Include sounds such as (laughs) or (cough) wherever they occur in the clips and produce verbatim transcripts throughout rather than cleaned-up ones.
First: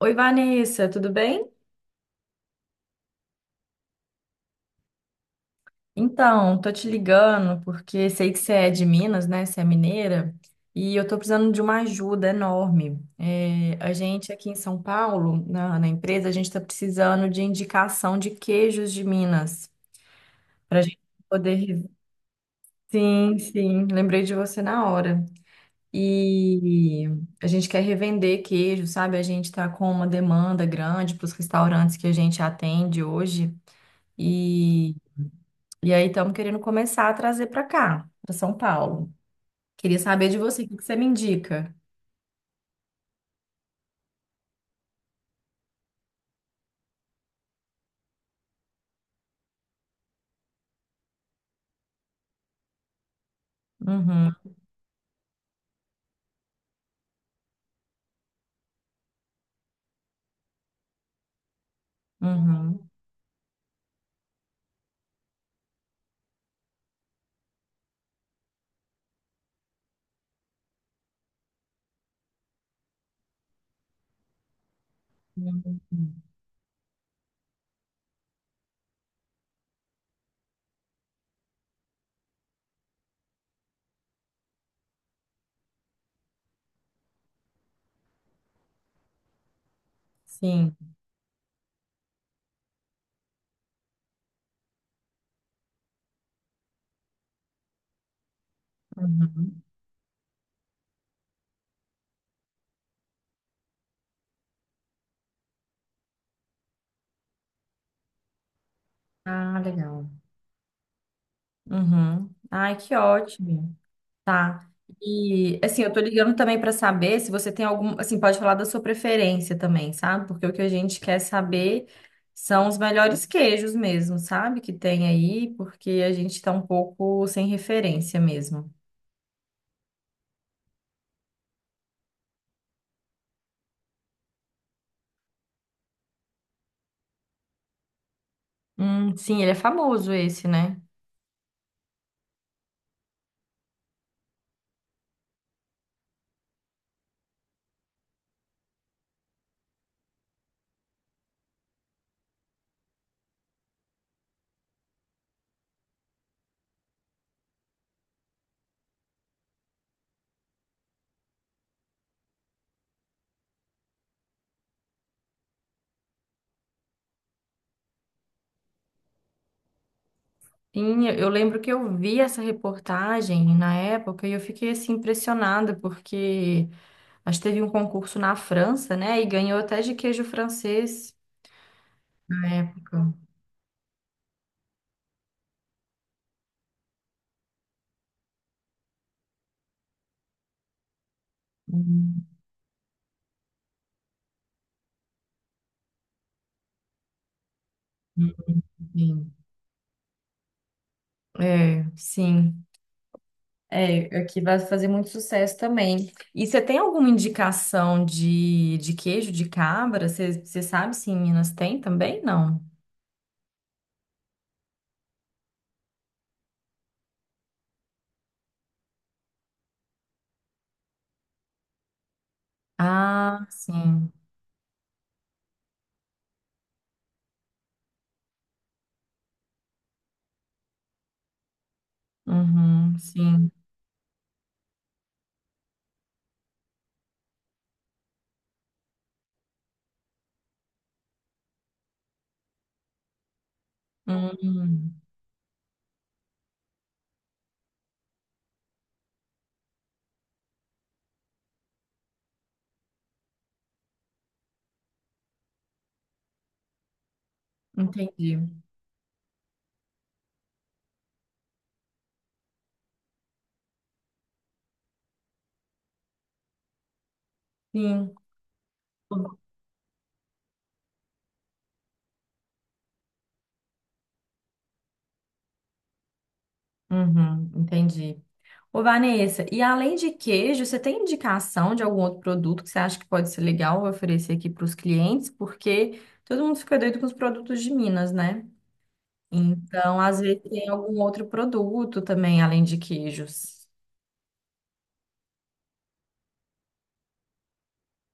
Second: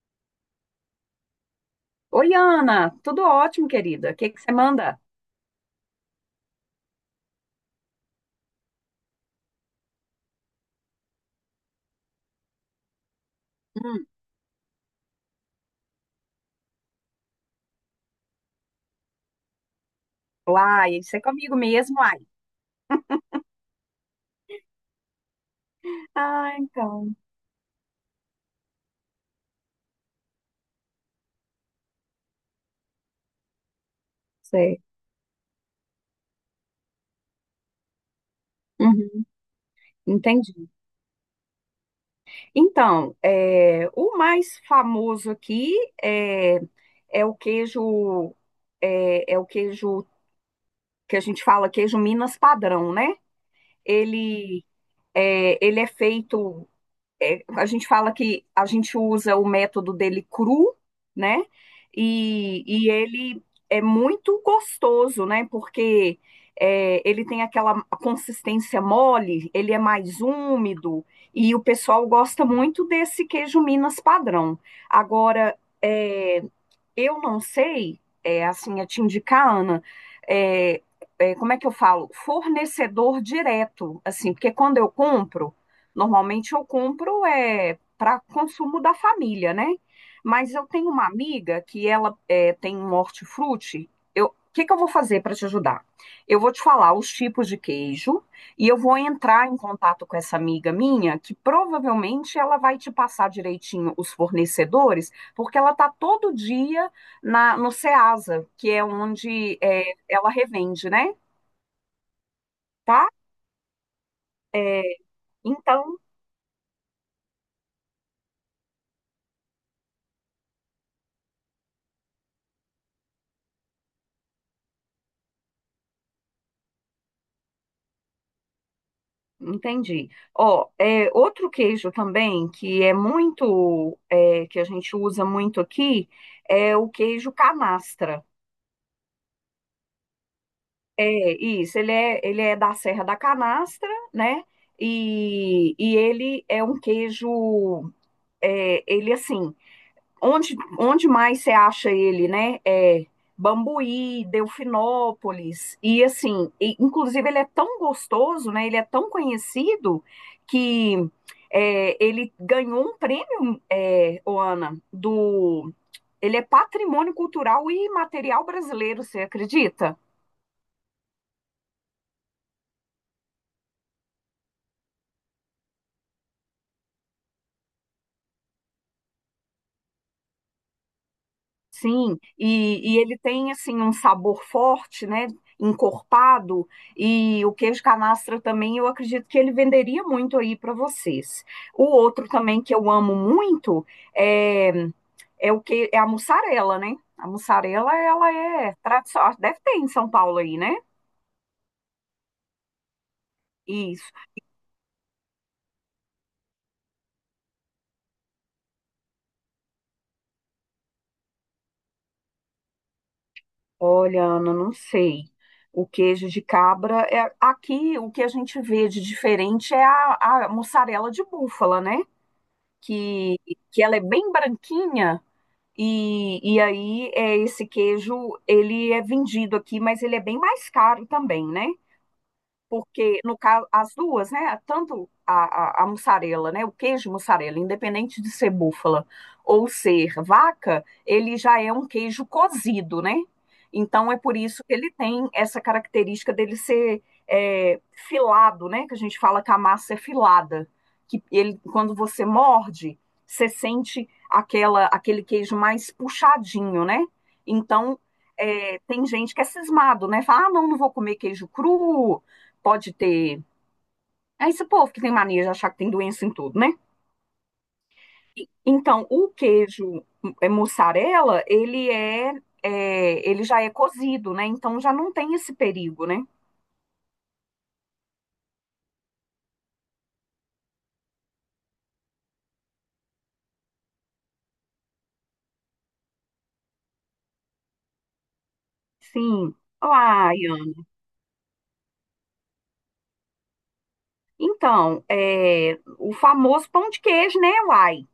Oi, Vanessa, tudo bem? Oi, Ana, tudo ótimo, querida. O que que você manda? Então, tô te ligando porque sei que você é de Minas, né? Você é mineira, e eu tô precisando de uma ajuda enorme. É, a Hum. gente aqui em São Paulo, na, na empresa, a gente tá precisando de indicação de queijos de Minas pra Uai, gente isso é comigo poder. mesmo, ai. Sim, sim, lembrei de você na hora. Ah, E então, a gente quer revender queijo, sabe? A gente tá com uma demanda grande para os restaurantes que a gente atende hoje. sei. e E aí estamos querendo começar a trazer para cá, para São Paulo. Uhum, Queria saber de entendi. você, o que que você me indica? Então, é, o mais famoso aqui é, é o queijo, é, é o queijo que a gente fala queijo Minas padrão, né? Uhum, Ele é, ele é feito, é, a gente fala que a gente usa o método dele cru, né? E, uhum, e ele é muito gostoso, né? Porque é, ele tem aquela consistência mole, ele é mais úmido, e o pessoal gosta muito desse queijo Minas padrão. Agora, uhum. é, eu não sei, é, assim, é te indicar, Ana, é, é, como é que eu falo? Fornecedor direto, assim, porque quando eu compro, normalmente eu compro é, para consumo da família, né? Mas eu Sim. tenho uma amiga que ela é, tem um hortifruti. Eu, o que que eu vou fazer para te ajudar? Eu vou te falar os tipos de queijo e eu vou entrar em Uhum. contato com essa amiga minha, que provavelmente ela vai te passar direitinho os fornecedores, porque ela está todo dia na, no Ceasa, que é onde Ah, é, legal. ela revende, né? Uhum. Ai, que Tá? ótimo. Tá. É, E assim, eu Então, tô ligando também para saber se você tem algum, assim, pode falar da sua preferência também, sabe? Porque o que a gente quer saber são os melhores queijos mesmo, sabe? Que tem aí, porque a gente tá um pouco sem referência mesmo. entendi. Ó, é, outro queijo também que é muito, é, que a gente usa muito aqui, é o queijo canastra. Hum, sim, ele é famoso esse, né? É isso, ele é, ele é da Serra da Canastra, né? E, e ele é um queijo, é, ele assim, Onde, onde mais você acha ele, né? É Bambuí, Delfinópolis, e assim, e, inclusive ele é tão gostoso, né? Ele é tão conhecido que é, ele ganhou um prêmio, é, ô do. Ele é patrimônio cultural e material brasileiro, você acredita? Sim, eu eu lembro que eu vi essa reportagem na época e eu fiquei assim impressionada porque acho que teve um concurso na França, né? E ganhou até de queijo francês Sim, na e, e época. ele tem assim um sabor forte, né? Encorpado, e o queijo canastra também eu acredito que ele venderia muito aí para vocês. O Hum. outro também que eu amo muito é, é o que é a mussarela, né? A mussarela ela é Enfim. tradicional, deve ter em São Paulo aí, né? É, sim. Isso. É, aqui vai fazer muito sucesso também. E você tem alguma indicação de, de queijo de cabra? Você você sabe se em Minas tem também? Não. Olha, Ana, não sei. O queijo de cabra é aqui o que a gente vê de diferente é a, a mussarela de búfala, né? que, Ah, que ela é sim. bem branquinha, e, e aí é, esse queijo, ele é vendido aqui, mas ele é bem mais caro também, né? Uhum, Porque no sim. caso as duas, né, tanto a, a, a mussarela, né, o queijo mussarela, independente de ser búfala ou ser vaca, ele já é um queijo cozido, né? Então é por isso que ele Uhum, tem essa característica dele ser é, filado, né? Que a gente fala que a massa é filada, que ele quando você morde, você sente aquela aquele queijo mais puxadinho, né? Então entendi. é, tem gente que é cismado, né? Fala, ah, não, não vou comer queijo cru, pode ter. É esse povo que tem mania de achar que tem doença em tudo, né? Sim. E- Então, o queijo é, mussarela, ele é, é, ele já é cozido, né? Então já não tem esse perigo, né? Uhum, entendi. Ô, Vanessa, e além de queijo, você tem indicação de algum outro produto que você acha que pode ser legal oferecer aqui para os clientes? Porque todo mundo fica doido com os produtos de Minas, né? Sim. Então, às Olá, vezes tem Ian. algum outro produto também, além de queijos. Então, é, o famoso pão de queijo, né, uai?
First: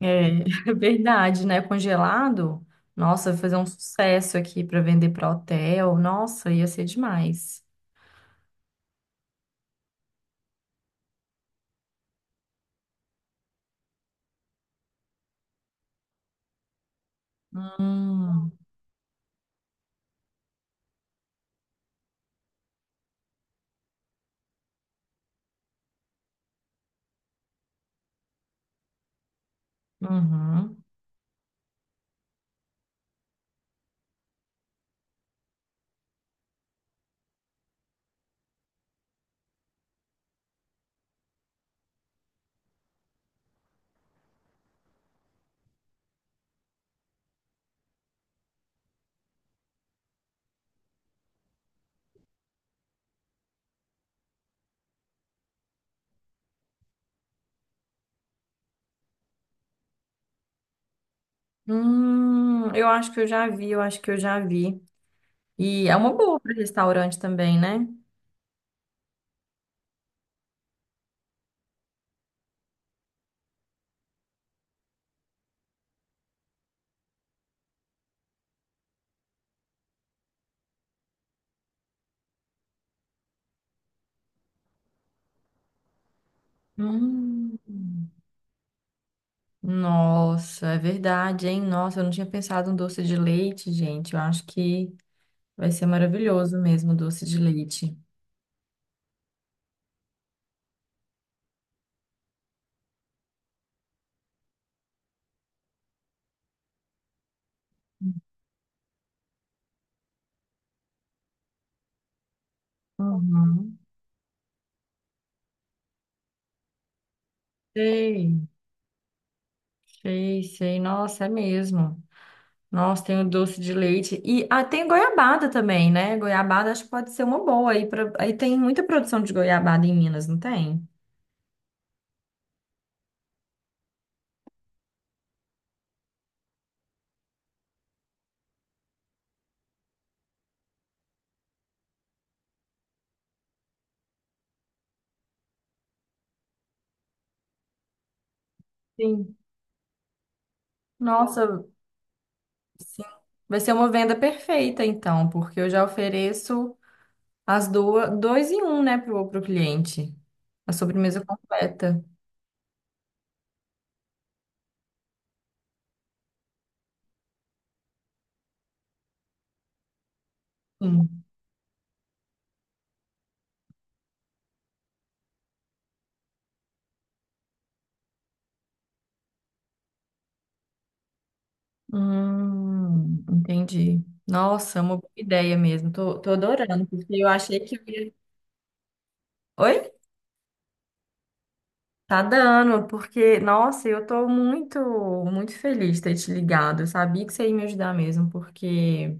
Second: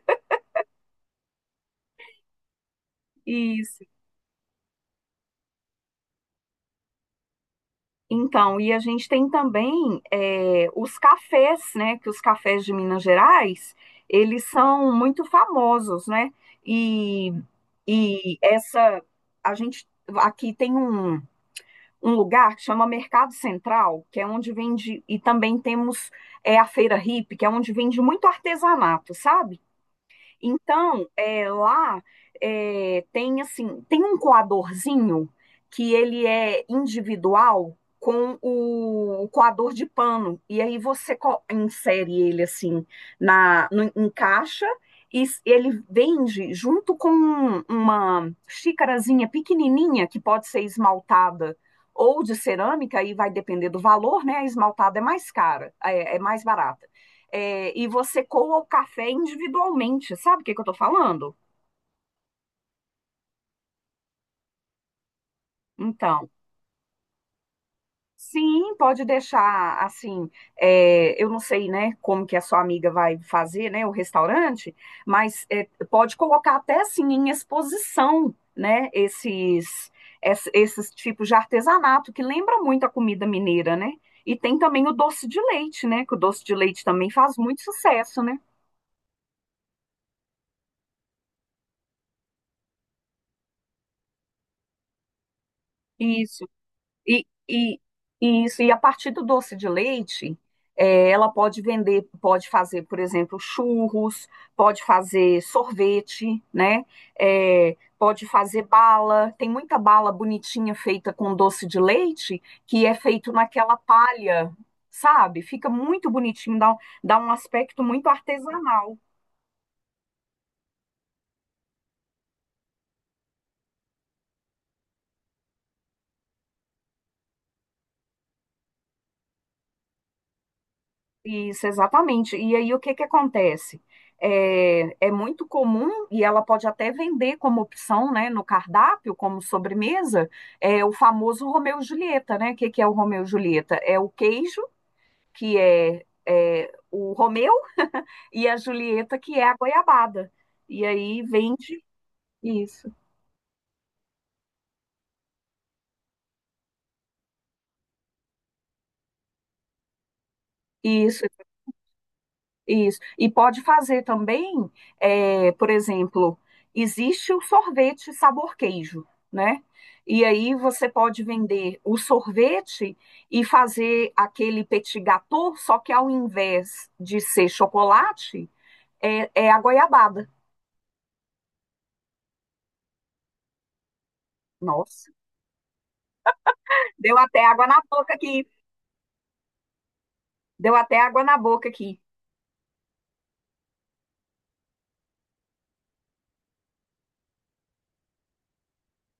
É, (laughs) é verdade, né? Congelado, nossa, vai fazer um Isso. sucesso aqui para vender para hotel. Nossa, ia ser demais. Então, e a gente tem também eh, os cafés, né? Que os cafés de Minas Gerais, eles são muito famosos, né? E, e Hum, essa, a gente aqui tem um, um lugar que chama Mercado Central, que é onde vende, e também temos é, a Feira Hippie, que é onde vende muito artesanato, sabe? uhum. Então, é, lá é, tem assim, tem um coadorzinho que ele é individual com o, o coador de pano. E aí você co- insere ele assim na no- em caixa e s- ele vende junto com uma xícarazinha pequenininha que pode ser esmaltada ou de cerâmica, aí vai depender do valor, né? A esmaltada é mais cara, é é mais barata, é, e você coa o café individualmente, sabe o que que eu tô falando? Hum, eu acho que eu já vi, eu acho que eu já vi. E é uma Então, boa para restaurante também, né? sim, pode deixar assim, é, eu não sei, né, como que a sua amiga vai fazer, né, o restaurante, mas é, pode colocar até assim em exposição, né, esses, es- esses tipos de artesanato que lembra muito a comida mineira, né? E tem também o doce de leite, né? Que o doce de leite também faz muito Hum. sucesso, né? Nossa, é verdade, hein? Nossa, eu não tinha pensado em doce de leite, gente. Eu acho que vai ser Isso. maravilhoso mesmo o doce E, de e, leite. e isso, e a partir do doce de leite, eh, ela pode vender, pode fazer, por exemplo, churros, pode fazer sorvete, né? Eh, pode fazer bala. Tem muita bala bonitinha feita com doce de leite, que é feito naquela Uhum. palha, sabe? Fica muito bonitinho, dá, um- dá um aspecto muito Sei, artesanal. sei, sei. Nossa, é mesmo. Nossa, tem o doce de leite. E ah, tem goiabada também, né? Goiabada acho que pode ser uma boa. Aí, pra... aí tem muita produção de goiabada em Minas, não tem? Isso, exatamente. E aí o que que acontece? É, é muito comum, e ela pode até vender como opção, né, no cardápio, como sobremesa, é o famoso Romeu e Julieta, né? O que que é o Romeu e Julieta? É o queijo, que é, é o Romeu, e a Julieta, Sim. que é a goiabada. E aí Nossa. vende isso. Sim. Vai ser uma venda perfeita, então, porque eu já ofereço as duas, dois em um, né, pro, pro cliente. A sobremesa Isso. completa. Isso. E pode fazer também, é, por exemplo, existe o sorvete sabor queijo, né? E aí você pode Sim. vender o sorvete e fazer aquele petit gâteau, só que ao invés de ser chocolate, é, é a goiabada. Hum, entendi. Nossa, é uma boa Nossa, ideia mesmo. Tô, tô adorando, porque deu eu até achei água que na eu boca ia... aqui. Oi? Deu até água na boca aqui. Tá dando, porque, nossa, eu tô muito, muito feliz de ter te ligado. Eu sabia que você ia me ajudar mesmo, porque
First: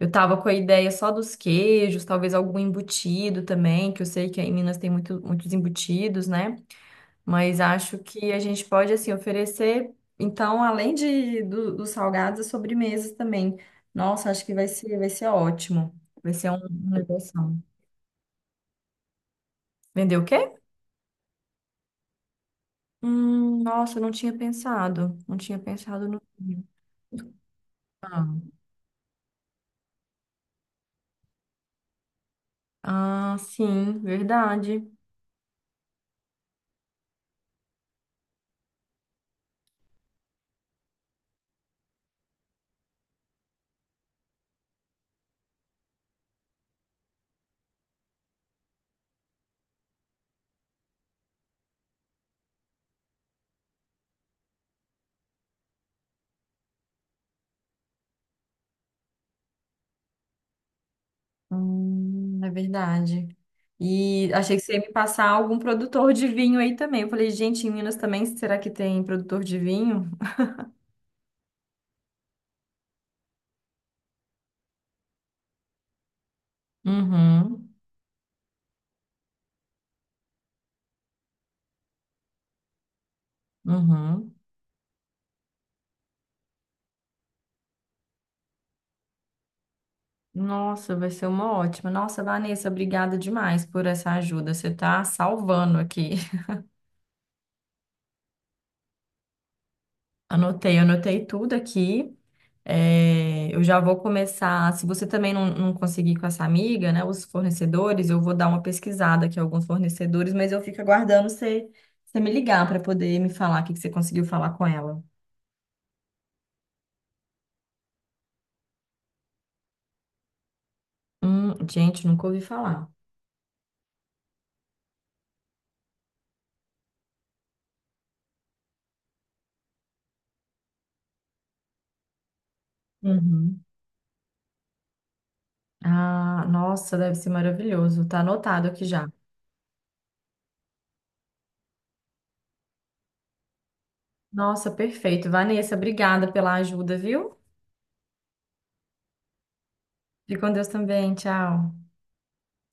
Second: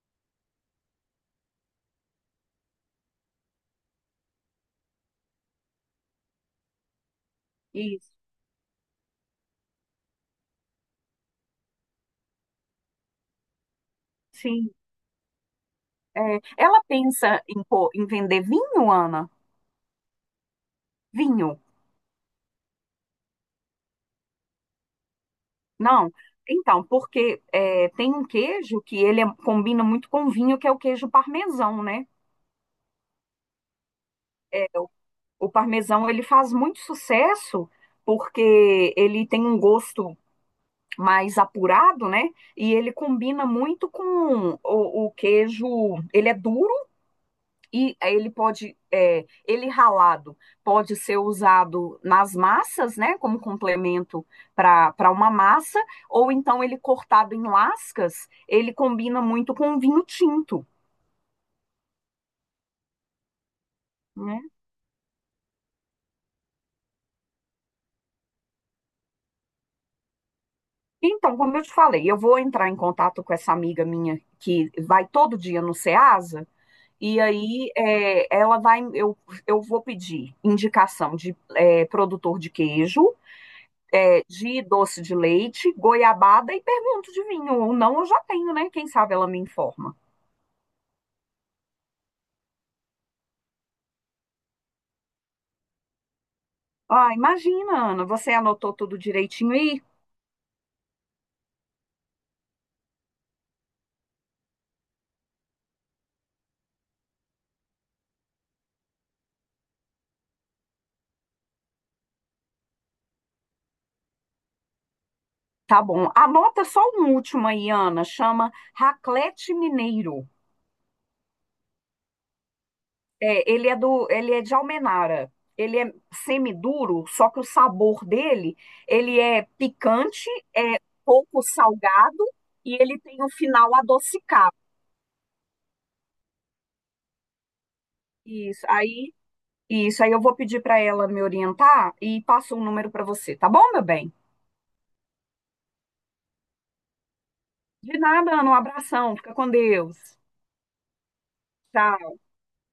eu tava com a ideia só dos queijos, talvez algum embutido também, que eu sei que aí em Minas tem muito, muitos embutidos, né? Mas acho Isso. que a gente pode, assim, oferecer, então, além de, do- dos salgados, as sobremesas também. Nossa, acho que vai Sim. ser, vai ser ótimo. Vai É, ser um- ela uma pensa negociação. em, pô, em vender vinho, Ana? Vender o quê? Vinho. Hum, nossa, eu não tinha pensado. Não tinha pensado Não, no vinho. então, porque é, tem um Ah, queijo que ele é- combina muito com vinho, que é o queijo parmesão, né? ah, sim, É, o, verdade. o parmesão ele faz muito sucesso porque ele tem um gosto mais apurado, né? E ele combina muito com o, o queijo. Ele é duro e ele pode, é, ele ralado pode ser usado nas massas, né, como complemento para uma massa, ou então ele cortado em lascas, ele combina muito com vinho tinto, Hum, é verdade. E né? achei que você ia me passar algum produtor de vinho aí também. Eu falei, gente, em Minas também, será que tem produtor de vinho? Então, como eu te falei, eu vou entrar em contato com essa amiga minha que vai todo dia no Ceasa, e Uhum, aí é, ela vai, eu, eu vou pedir indicação de é, produtor de queijo, é, uhum. de doce de leite, goiabada e pergunto de vinho. Ou não, eu já tenho, né? Quem sabe ela me informa. Nossa, vai ser uma ótima. Nossa, Vanessa, obrigada demais por essa ajuda. Você tá salvando aqui. (laughs) Ah, imagina, Ana, você anotou tudo direitinho aí? Anotei, anotei tudo aqui. É, eu já vou começar. Se você também não, não conseguir com essa amiga, né, os fornecedores, eu vou dar uma pesquisada aqui, alguns fornecedores, mas eu fico aguardando você, você me ligar para poder me falar o que que você conseguiu falar com ela. Tá bom. Anota só um último aí, Ana. Chama Raclete Mineiro. Hum, gente, nunca ouvi falar. É, ele é do, ele é de Almenara. Ele é semiduro, só que o sabor dele, ele é picante, é pouco salgado e ele tem um Uhum. final adocicado. Ah, nossa, deve ser maravilhoso. Tá Isso. anotado aqui já. Aí Isso, aí eu vou pedir para ela me orientar e passo o número para você, tá bom, meu bem? Nossa, perfeito. Vanessa, obrigada pela ajuda, viu? De nada, Ana, um abração, fica com Deus. Fique com Deus também. Tchau. Tchau.